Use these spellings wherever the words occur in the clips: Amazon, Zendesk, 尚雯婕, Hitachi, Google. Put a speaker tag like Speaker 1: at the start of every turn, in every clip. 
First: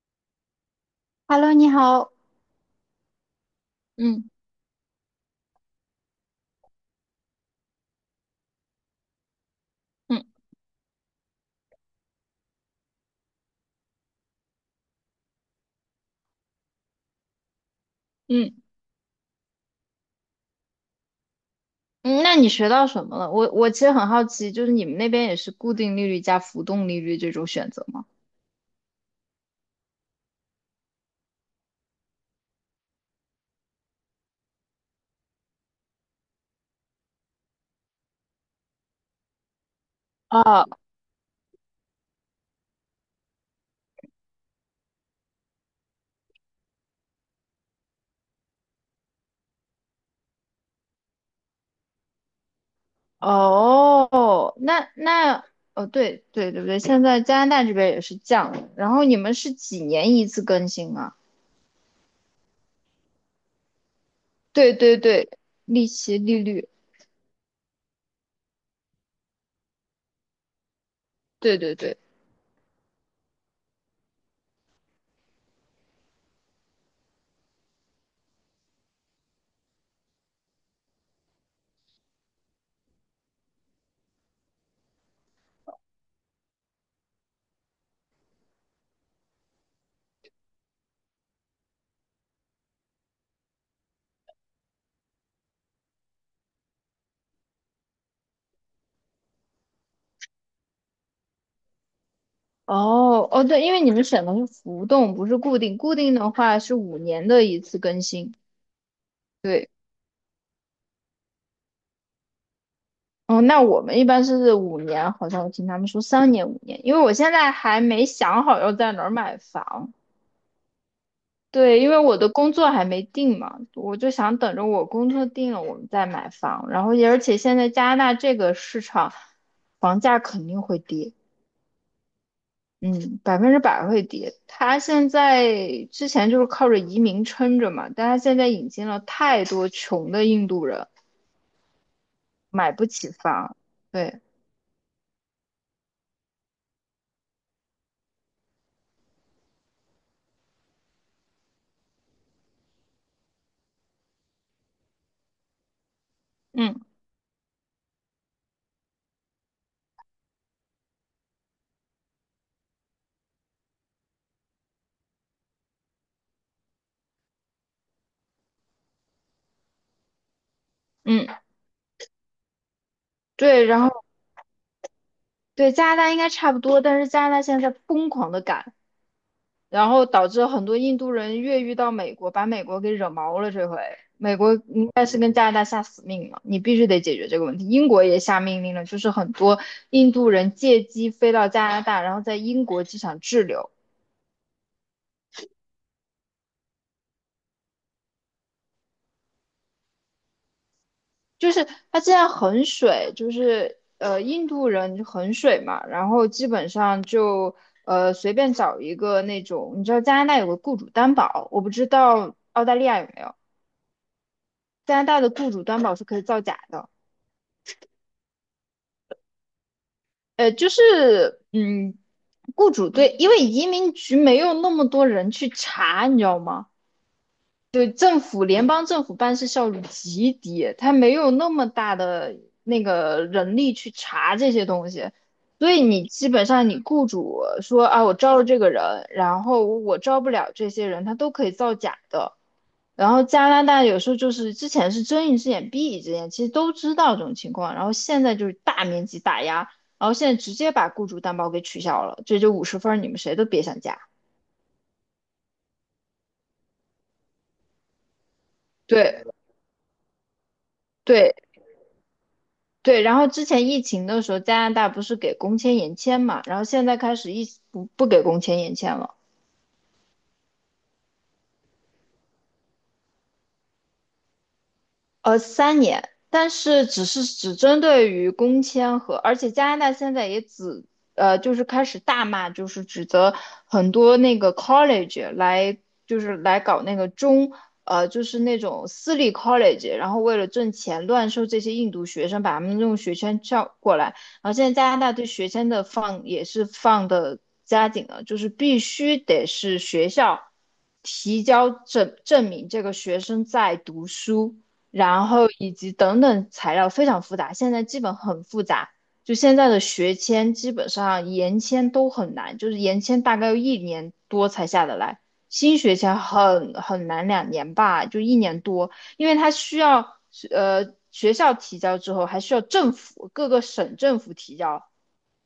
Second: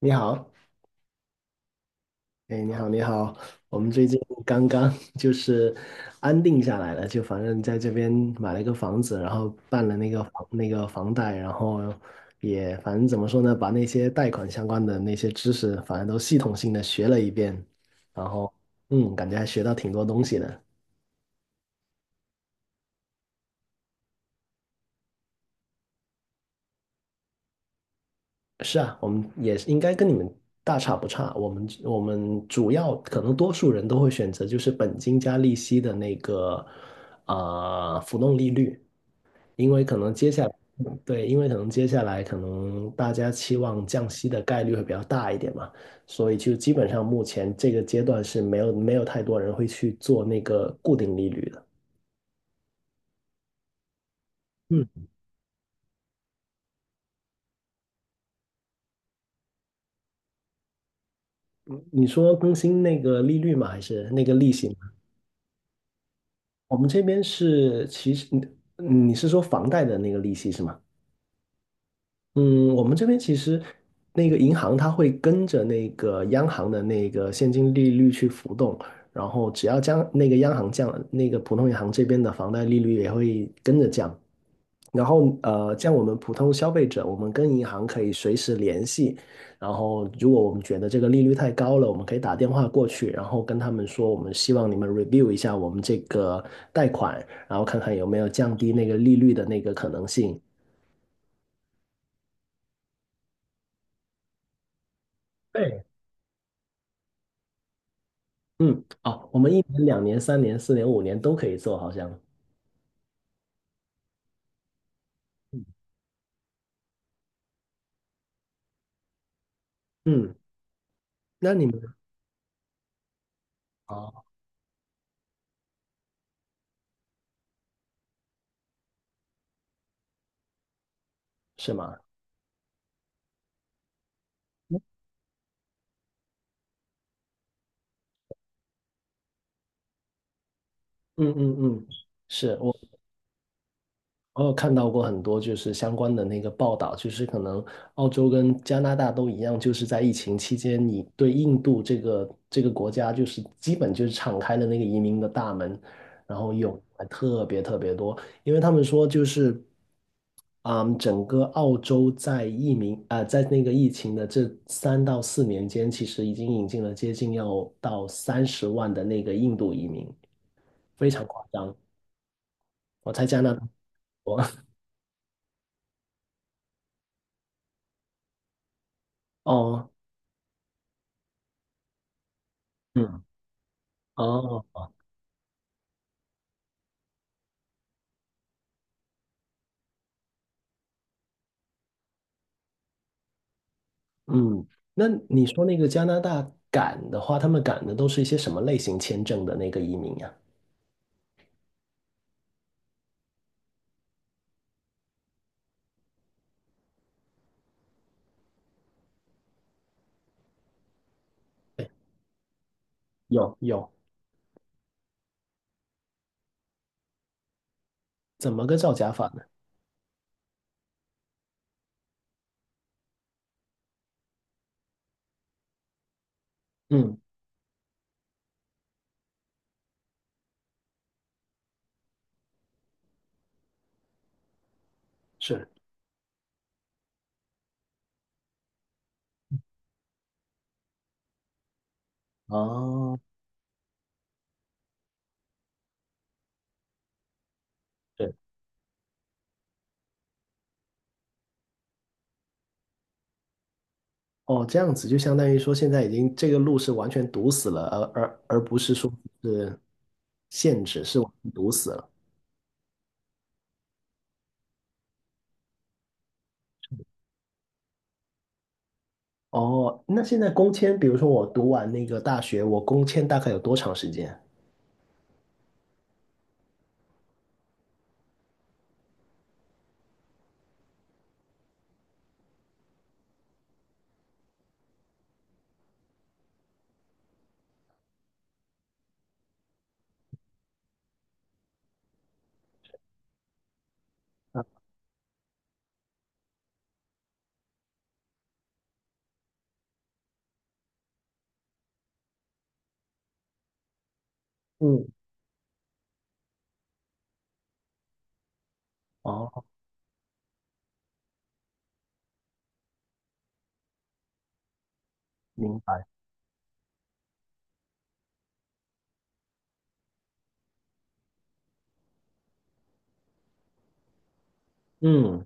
Speaker 1: 你好，
Speaker 2: Hello，你好。
Speaker 1: 哎，你好，你好，我们最近
Speaker 2: 嗯
Speaker 1: 刚刚 就是安定下来了，就反正在这边买了一个房子，然后办了那
Speaker 2: 嗯
Speaker 1: 个房贷，然后也反正怎么说呢，把那些贷款相关的那些知识，反正都系统性的学了一遍，然后
Speaker 2: 嗯，
Speaker 1: 嗯，感觉还学到挺多东西的。
Speaker 2: 嗯，那你学到什么了？我其实很好奇，就是你们那边也是固定利率加浮动利率这种选择吗？
Speaker 1: 是啊，我们也是应该跟你们大差不差，我们主要可能多数人都会选择就是本金加利息的那个浮动利率。因为可能接下来，
Speaker 2: 哦
Speaker 1: 对，因为可能接下来可能大家期望降息的概率会比较大一点嘛，所以就基本上目前这个阶段是没有太多人会去做那个固定利率的。
Speaker 2: 哦，那
Speaker 1: 嗯，
Speaker 2: 那哦，对对对不对？现在加拿大这边也是降了然后你们是几年一次更新啊？
Speaker 1: 你说更新那个利率吗？还是那个利息
Speaker 2: 对
Speaker 1: 吗？
Speaker 2: 对对，利息利率，
Speaker 1: 我们这边是其实你是说房贷的那个利息是吗？
Speaker 2: 对对对，
Speaker 1: 嗯，我们这边其实那个银行它会跟着那个央行的那个现金利率去浮动，然后只要将那个央行降了，那个普通银行这边的房贷利率也会跟着降。然后像我们普通消费者，我们跟银行可以随时联系。然后如果我们觉得这个利率太高了，我们可以打电话过去，然后跟他们说，我们希望你们 review 一下我们这个贷款，然后看看有没有降低那个利率的那个可能性。
Speaker 2: 哦哦，对，因为你们选的是浮动，不是固定，
Speaker 1: 对，
Speaker 2: 固定的话是五年的一次更新。
Speaker 1: 嗯，哦，我们一
Speaker 2: 对。
Speaker 1: 年、两年、三年、四年、五年都可以做，好像。
Speaker 2: 哦，那我们一般是五年，好像我听他们说三年、五年，因为我现在还没想好要在哪儿买房。
Speaker 1: 嗯，那你们
Speaker 2: 对，因为我的工作还没定嘛，我就
Speaker 1: 哦，
Speaker 2: 想等着我工作定了，我们再买房。然后也而且现在加拿大这个市场，房价肯定会跌，
Speaker 1: 是吗？
Speaker 2: 嗯，100%会跌。它现在之前就是靠着移民撑着嘛，但它现在引进了太多穷的印度人，
Speaker 1: 嗯嗯嗯，是
Speaker 2: 买
Speaker 1: 我。
Speaker 2: 不起房。对，
Speaker 1: 我有看到过很多就是相关的那个报道，就是可能澳洲跟加拿大都一样，就是在疫情期间，你对印度这个国家就是基本就是敞开了那个移民的大门，然后
Speaker 2: 嗯
Speaker 1: 有还特别特别多，因为他们说就是，嗯，整个澳洲在疫民啊、在那个疫情的这3到4年间，其实已经引进了接近要到30万的那个印度移民，非常
Speaker 2: 嗯，
Speaker 1: 夸张，我猜加拿大。
Speaker 2: 对，然后。对，加拿大应该差不多，但是加拿大现在在疯狂的赶，然
Speaker 1: 哦，
Speaker 2: 后导致很多印度人越狱到美国，把美国给惹
Speaker 1: 嗯，
Speaker 2: 毛了。这回美国
Speaker 1: 哦，
Speaker 2: 应该是跟加拿大下死命了，你必须得解决这个问题。英国也下命令了，就是很多印度人借机飞到加拿大，然后在英国机场滞留。
Speaker 1: 嗯，那你说那个加拿大赶的话，他们赶的都是一些什么类型签证的那个移民呀？
Speaker 2: 就是他现在很水，就是印度人很水嘛，然后基本上就随便找一个那种，你知道加拿大有个雇主担保，我不知道澳大利亚有没有。
Speaker 1: 有有，
Speaker 2: 加拿大的雇主担保是可以造假的。
Speaker 1: 怎么个造假法呢？
Speaker 2: 就是雇主对，因为移民局没有那么多人去查，你知道吗？
Speaker 1: 嗯，
Speaker 2: 对，联邦政府办事效率极低，他没有那么大的那个人力去查这些东西，
Speaker 1: 是，
Speaker 2: 所以你基本上你雇主说啊，我招了这个人，然后我招不了这些人，他都可以造假的。然
Speaker 1: 哦，
Speaker 2: 后加拿大有时候就是之前是睁一只眼闭一只眼，其实都知道这种情况，然后现
Speaker 1: 对，
Speaker 2: 在就是大面积打压，然后现在直接把雇主担保给取消了，这就50分儿，你们谁都别想加。
Speaker 1: 哦，这样子就相当于说现在已经这个路是完全堵死了，而不是说
Speaker 2: 对
Speaker 1: 是限制，是完
Speaker 2: 对
Speaker 1: 全堵死了。
Speaker 2: 对，然后之前疫情的时候，加拿大不是给工签延签嘛，然后现在开始一不不给工签延签了。
Speaker 1: 哦，那现在工签，比如说我读完那个大学，我工签大概有多长时间？
Speaker 2: 三年，但是只针对于工签和，而且加拿大现在也只就是开始大骂，就是指责很多那个 college 来，就是来搞那个中，就是那种私立 college，然后为了挣钱乱收这些印度学生，把他们用学签叫过来，然后现在加拿大对学签的放也是放的加紧了，就是必须得是学校提交证明这个学生在读书。
Speaker 1: 嗯，
Speaker 2: 然后以及等等材料非常复杂，现在基本很复杂。就现
Speaker 1: 哦，
Speaker 2: 在的学签，基本上延签都很难，就是延签大概要一年多才下得来，新
Speaker 1: 明
Speaker 2: 学
Speaker 1: 白。
Speaker 2: 签很难，2年吧，就一年多，因为它需要学校提交之后，还需要各个省政府提交，
Speaker 1: 嗯。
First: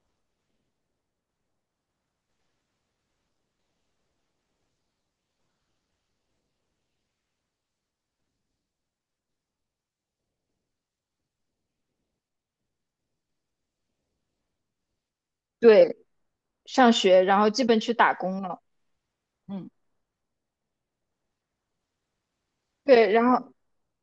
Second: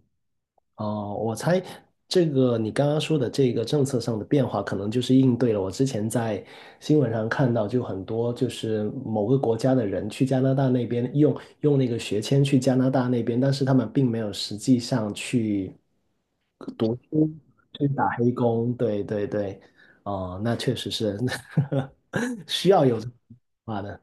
Speaker 1: 哦，我猜这个你刚刚说的这个政策上的变化，可能就是应对了我之前在新闻上看到，就很多就是某个国家的人去加拿大那边用那个学签去加拿大那边，但是他们并没有实际上去
Speaker 2: 对，上
Speaker 1: 读
Speaker 2: 学，
Speaker 1: 书，
Speaker 2: 然后基本
Speaker 1: 去
Speaker 2: 去
Speaker 1: 打
Speaker 2: 打
Speaker 1: 黑
Speaker 2: 工了，
Speaker 1: 工。对对对，
Speaker 2: 嗯，
Speaker 1: 哦，那确实是 需要有这种
Speaker 2: 对，然
Speaker 1: 变
Speaker 2: 后
Speaker 1: 化的。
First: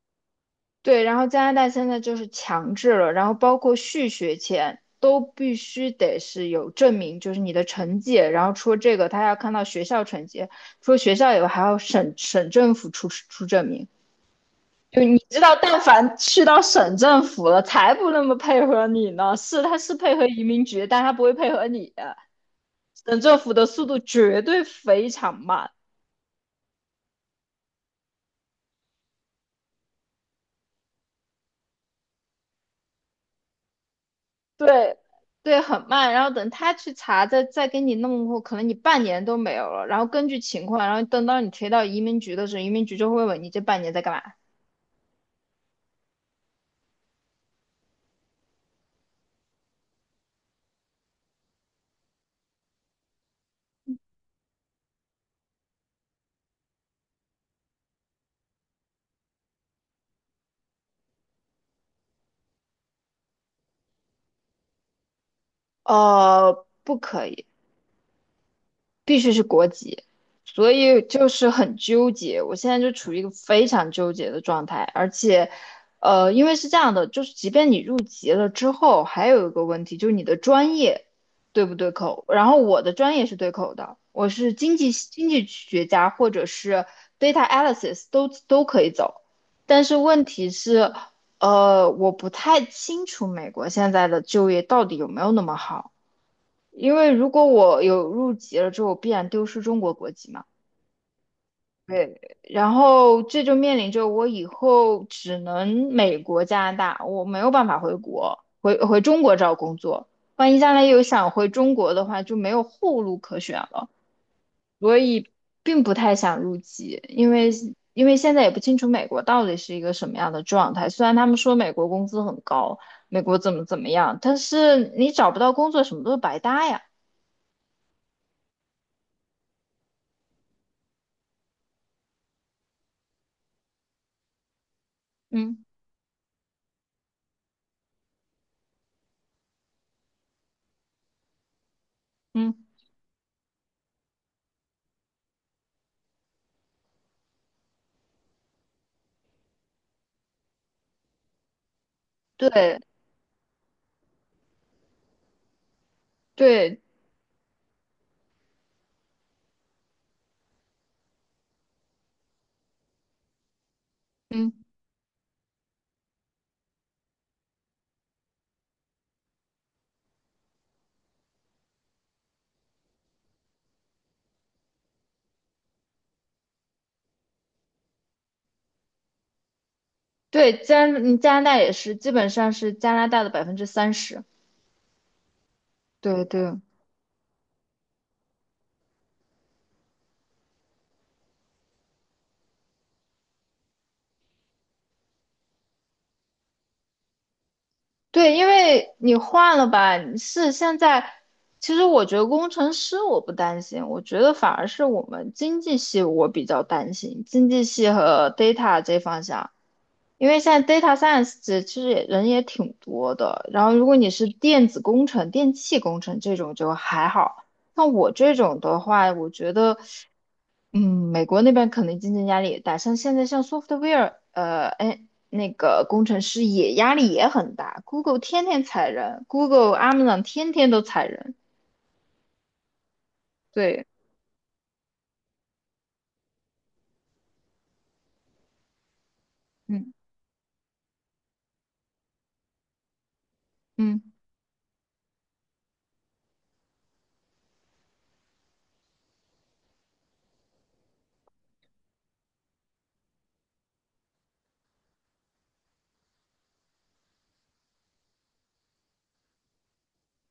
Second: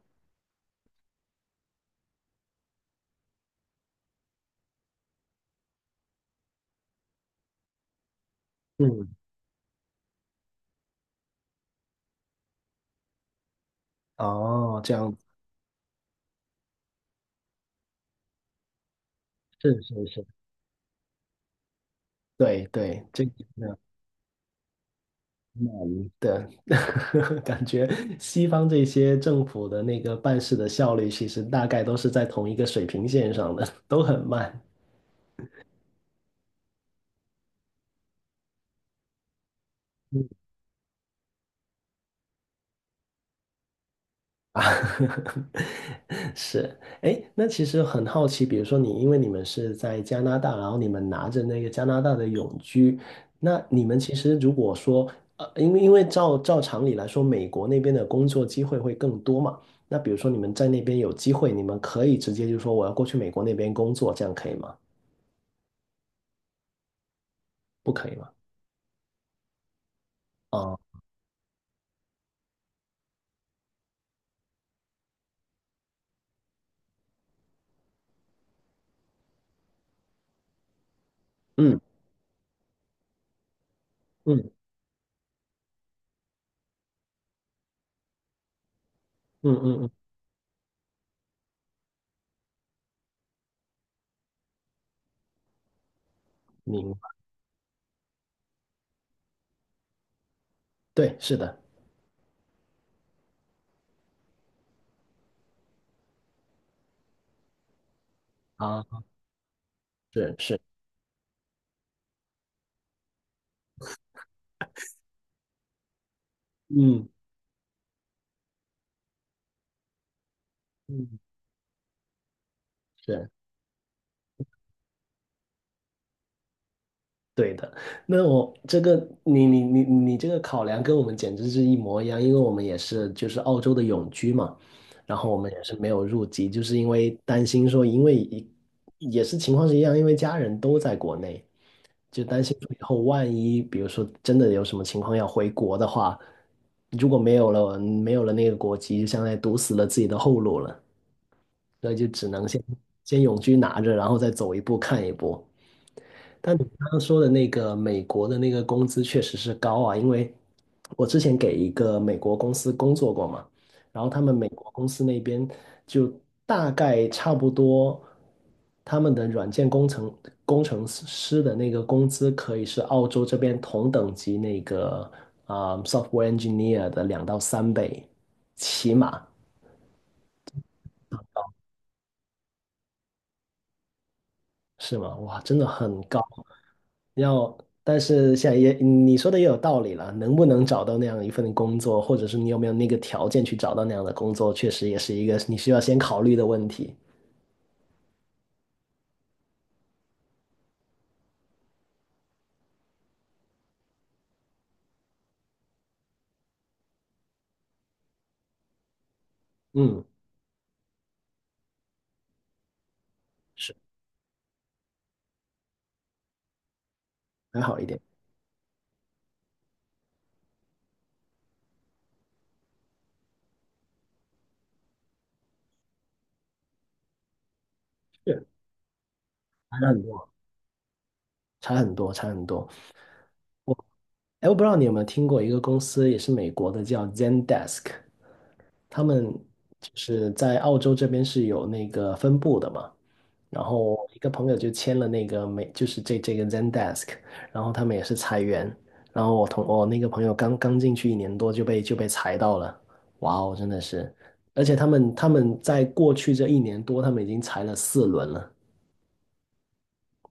Speaker 2: 对，然后加拿大现在就是强制了，然后包括续学签都必须得是有证明，就是你的成绩。然后除了这
Speaker 1: 嗯，
Speaker 2: 个，他还要看到学校成绩，除了学校以外，还要省政府出证明。
Speaker 1: 哦，这
Speaker 2: 就
Speaker 1: 样
Speaker 2: 你
Speaker 1: 子
Speaker 2: 知道，但凡去到省政府了，才不那么配合你呢。是，
Speaker 1: 是
Speaker 2: 他是
Speaker 1: 是
Speaker 2: 配
Speaker 1: 是，
Speaker 2: 合移民局，但他不会配合你啊。
Speaker 1: 对对，
Speaker 2: 省
Speaker 1: 这个。
Speaker 2: 政府的速度绝对非常
Speaker 1: 难
Speaker 2: 慢。
Speaker 1: 的，感觉西方这些政府的那个办事的效率，其实大概都是在同一个水平线上的，都很慢
Speaker 2: 对对，很慢。然后等他去查，再给你弄过，可能你半年都没有了。然后根据情况，然后等到你推到移民局的时候，移民局就会问你这半年在干嘛。
Speaker 1: 啊。是，哎，那其实很好奇，比如说你，因为你们是在加拿大，然后你们拿着那个加拿大的永居，那你们其实如果说，因为照常理来说，美国那边的工作机会会更多嘛，那比如说你们在那边有机会，你们可以直接就说我要过去美国那边工作，这样可以吗？
Speaker 2: 哦，不可以。
Speaker 1: 不可以吗？
Speaker 2: 必须是国籍，所
Speaker 1: 哦，
Speaker 2: 以就是很纠结。我现在就处于一个非常纠结的状态，而且，因为是这样的，就是即便你入籍了之后，还有一个问题就是你的专业对不
Speaker 1: 嗯
Speaker 2: 对口。然后我的专业是对口的，我
Speaker 1: 嗯
Speaker 2: 是经济学家或者是 data analysis 都可以走，
Speaker 1: 嗯嗯
Speaker 2: 但
Speaker 1: 嗯，
Speaker 2: 是问题是，我不太清楚美国现在的就业到底有没有那么好。
Speaker 1: 明
Speaker 2: 因
Speaker 1: 白。
Speaker 2: 为如果我有入籍了之后，我必然丢失中国国籍嘛。
Speaker 1: 对，是的。
Speaker 2: 对，然后这就面临着我以后只能美国、加拿大，我没有办法回国，
Speaker 1: 啊，
Speaker 2: 回中国找工作。
Speaker 1: 是
Speaker 2: 万
Speaker 1: 是，
Speaker 2: 一将来有想回中国的话，就没有后路可选了。所以并不太想入籍，
Speaker 1: 嗯
Speaker 2: 因为现在也不清楚美国到底是一个什么样的状态。虽然
Speaker 1: 嗯，
Speaker 2: 他们说美国工资很高，美
Speaker 1: 是。
Speaker 2: 国怎么怎么样，但是你找不到工作，什么都是白搭呀。
Speaker 1: 对的，那我这个你这个考量跟我们简直是一模一样，因为我们也是就是澳洲的永居嘛，然后我们也
Speaker 2: 嗯
Speaker 1: 是没有入籍，就是因为担心说，因为一也是情况是一样，因为家人都在国内，就担
Speaker 2: 嗯。
Speaker 1: 心说以后万一比如说真的有什么情况要回国的话，如果没有了那个国籍，就相当于堵死了自己的后路了，那就只能先
Speaker 2: 对
Speaker 1: 先永居拿着，然后再走一步看一步。但你
Speaker 2: 对，
Speaker 1: 刚刚说的那个美国的那个工资确实是高啊，因为我之前给一个美国公司工作过嘛，然后他们美
Speaker 2: 嗯，
Speaker 1: 国公司那边就大概差不多，他们的软件工程师的那个工资可以是澳洲这边同等级那个software engineer 的2到3倍，起码。
Speaker 2: 对，加拿大也是，基本上是加拿大的30%。
Speaker 1: 是吗？哇，真的很高。
Speaker 2: 对对
Speaker 1: 要，但是现在也嗯你说的也有道理了，能不能找到那样一份工作，或者是你有没有那个条件去找到那样的工作，确实也是一个你需要先考虑的问题。
Speaker 2: 对，因为你换了吧，你是现在，其实我觉得工程师我不担心，我觉得反而是我们经济系我比较担心，经济系和 data 这方向，
Speaker 1: 嗯，
Speaker 2: 因为现在 data science 这其实也人也挺多的，然
Speaker 1: 是
Speaker 2: 后如果你是电子工程、电气工程这种就还好。
Speaker 1: 还好一
Speaker 2: 那
Speaker 1: 点，
Speaker 2: 我这种的话，我觉得。嗯，美国那边可能竞争压力也大，像现在像 software，哎，那个工程师也压力也很大，Google 天
Speaker 1: 是
Speaker 2: 天裁人，Google、
Speaker 1: 差很
Speaker 2: Amazon
Speaker 1: 多，
Speaker 2: 天天都裁人，
Speaker 1: 差很多，差很多。我
Speaker 2: 对，
Speaker 1: 哎，我不知道你有没有听过一个公司，也是美国的，叫 Zendesk，他们就
Speaker 2: 嗯
Speaker 1: 是在澳洲这边是有那个分部的嘛。然后
Speaker 2: 嗯，
Speaker 1: 一个朋友就签了那个美，就是这个 Zendesk，然后他们也是裁员，然后我那个朋友刚刚进去一年多就被裁到了，哇哦，真的是，而且他们在过去这一年多，他们已经裁了4轮了，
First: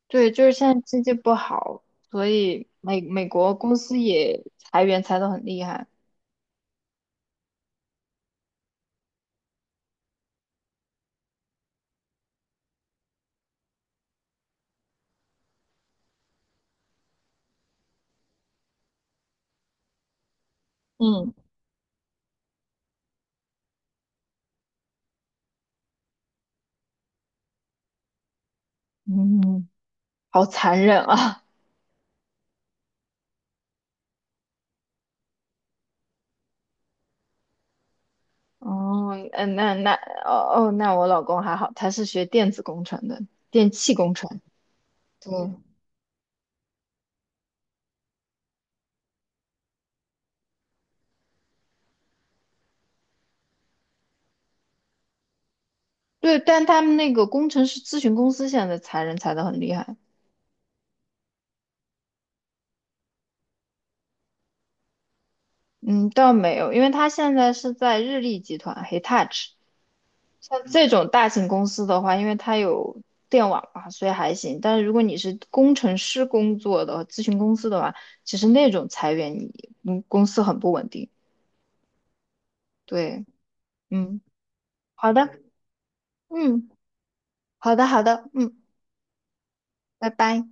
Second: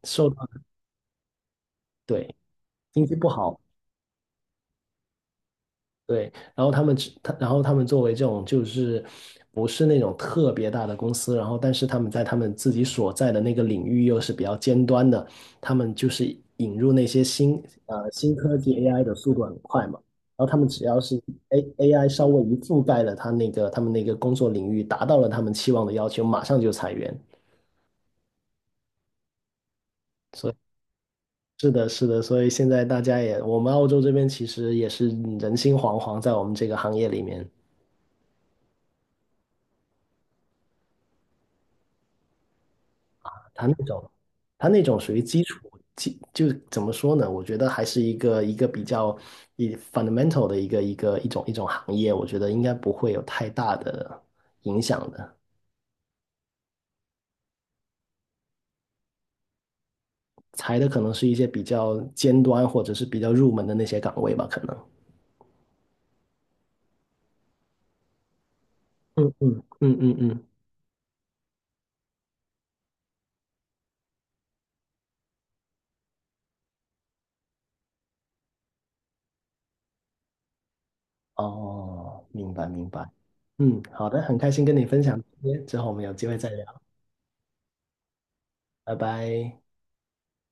Speaker 1: 受
Speaker 2: 对，就
Speaker 1: 到
Speaker 2: 是现在经济不好，所
Speaker 1: 对
Speaker 2: 以
Speaker 1: 经济
Speaker 2: 美
Speaker 1: 不
Speaker 2: 国
Speaker 1: 好。
Speaker 2: 公司也裁员裁得很厉害，
Speaker 1: 对，然后他们只，他，然后他们作为这种就是不是那种特别大的公司，然后但是他们在他们自己所在的那个领域又是比较尖端的，他们就是引入那些新科技 AI 的速度很快嘛，然后他们只要是
Speaker 2: 嗯
Speaker 1: AI 稍微一覆盖了他那个他们那个工作领域，达到了他们期望的要求，马上就裁员。
Speaker 2: 嗯，好
Speaker 1: 所以
Speaker 2: 残忍啊，
Speaker 1: 是的，是的，所以现在大家也，我们澳洲这边其实也是人心惶惶，在我们这个行业里面。
Speaker 2: 哦，嗯，那哦哦，那我老公还好，他是学电子工程的，
Speaker 1: 它
Speaker 2: 电
Speaker 1: 那
Speaker 2: 气
Speaker 1: 种，
Speaker 2: 工程，
Speaker 1: 它那种属于
Speaker 2: 对。
Speaker 1: 基础，就怎么说呢？我觉得还是一个比较fundamental 的一种行业，我觉得应该不会有太大的影响的。
Speaker 2: 对，但他们那个工程师咨询公司现在裁人裁得很厉害。
Speaker 1: 裁的可能是一些比较尖端或者是比较入门的那些岗位吧，可能。
Speaker 2: 嗯，倒没有，因为他现在是在日立集团
Speaker 1: 嗯
Speaker 2: Hitachi，
Speaker 1: 嗯嗯嗯嗯。
Speaker 2: 像这种大型公司的话，因为它有电网嘛，所以还行。但是如果你是工程师工作的咨询公司的话，其实那种裁员你，公司很不稳定。
Speaker 1: 哦，明白明白。
Speaker 2: 对，
Speaker 1: 嗯，好
Speaker 2: 嗯，
Speaker 1: 的，很开心跟你分
Speaker 2: 好
Speaker 1: 享
Speaker 2: 的，
Speaker 1: 这些，之后我们有机会再
Speaker 2: 嗯，
Speaker 1: 聊，
Speaker 2: 好的，好的，嗯，
Speaker 1: 拜拜。
Speaker 2: 拜拜。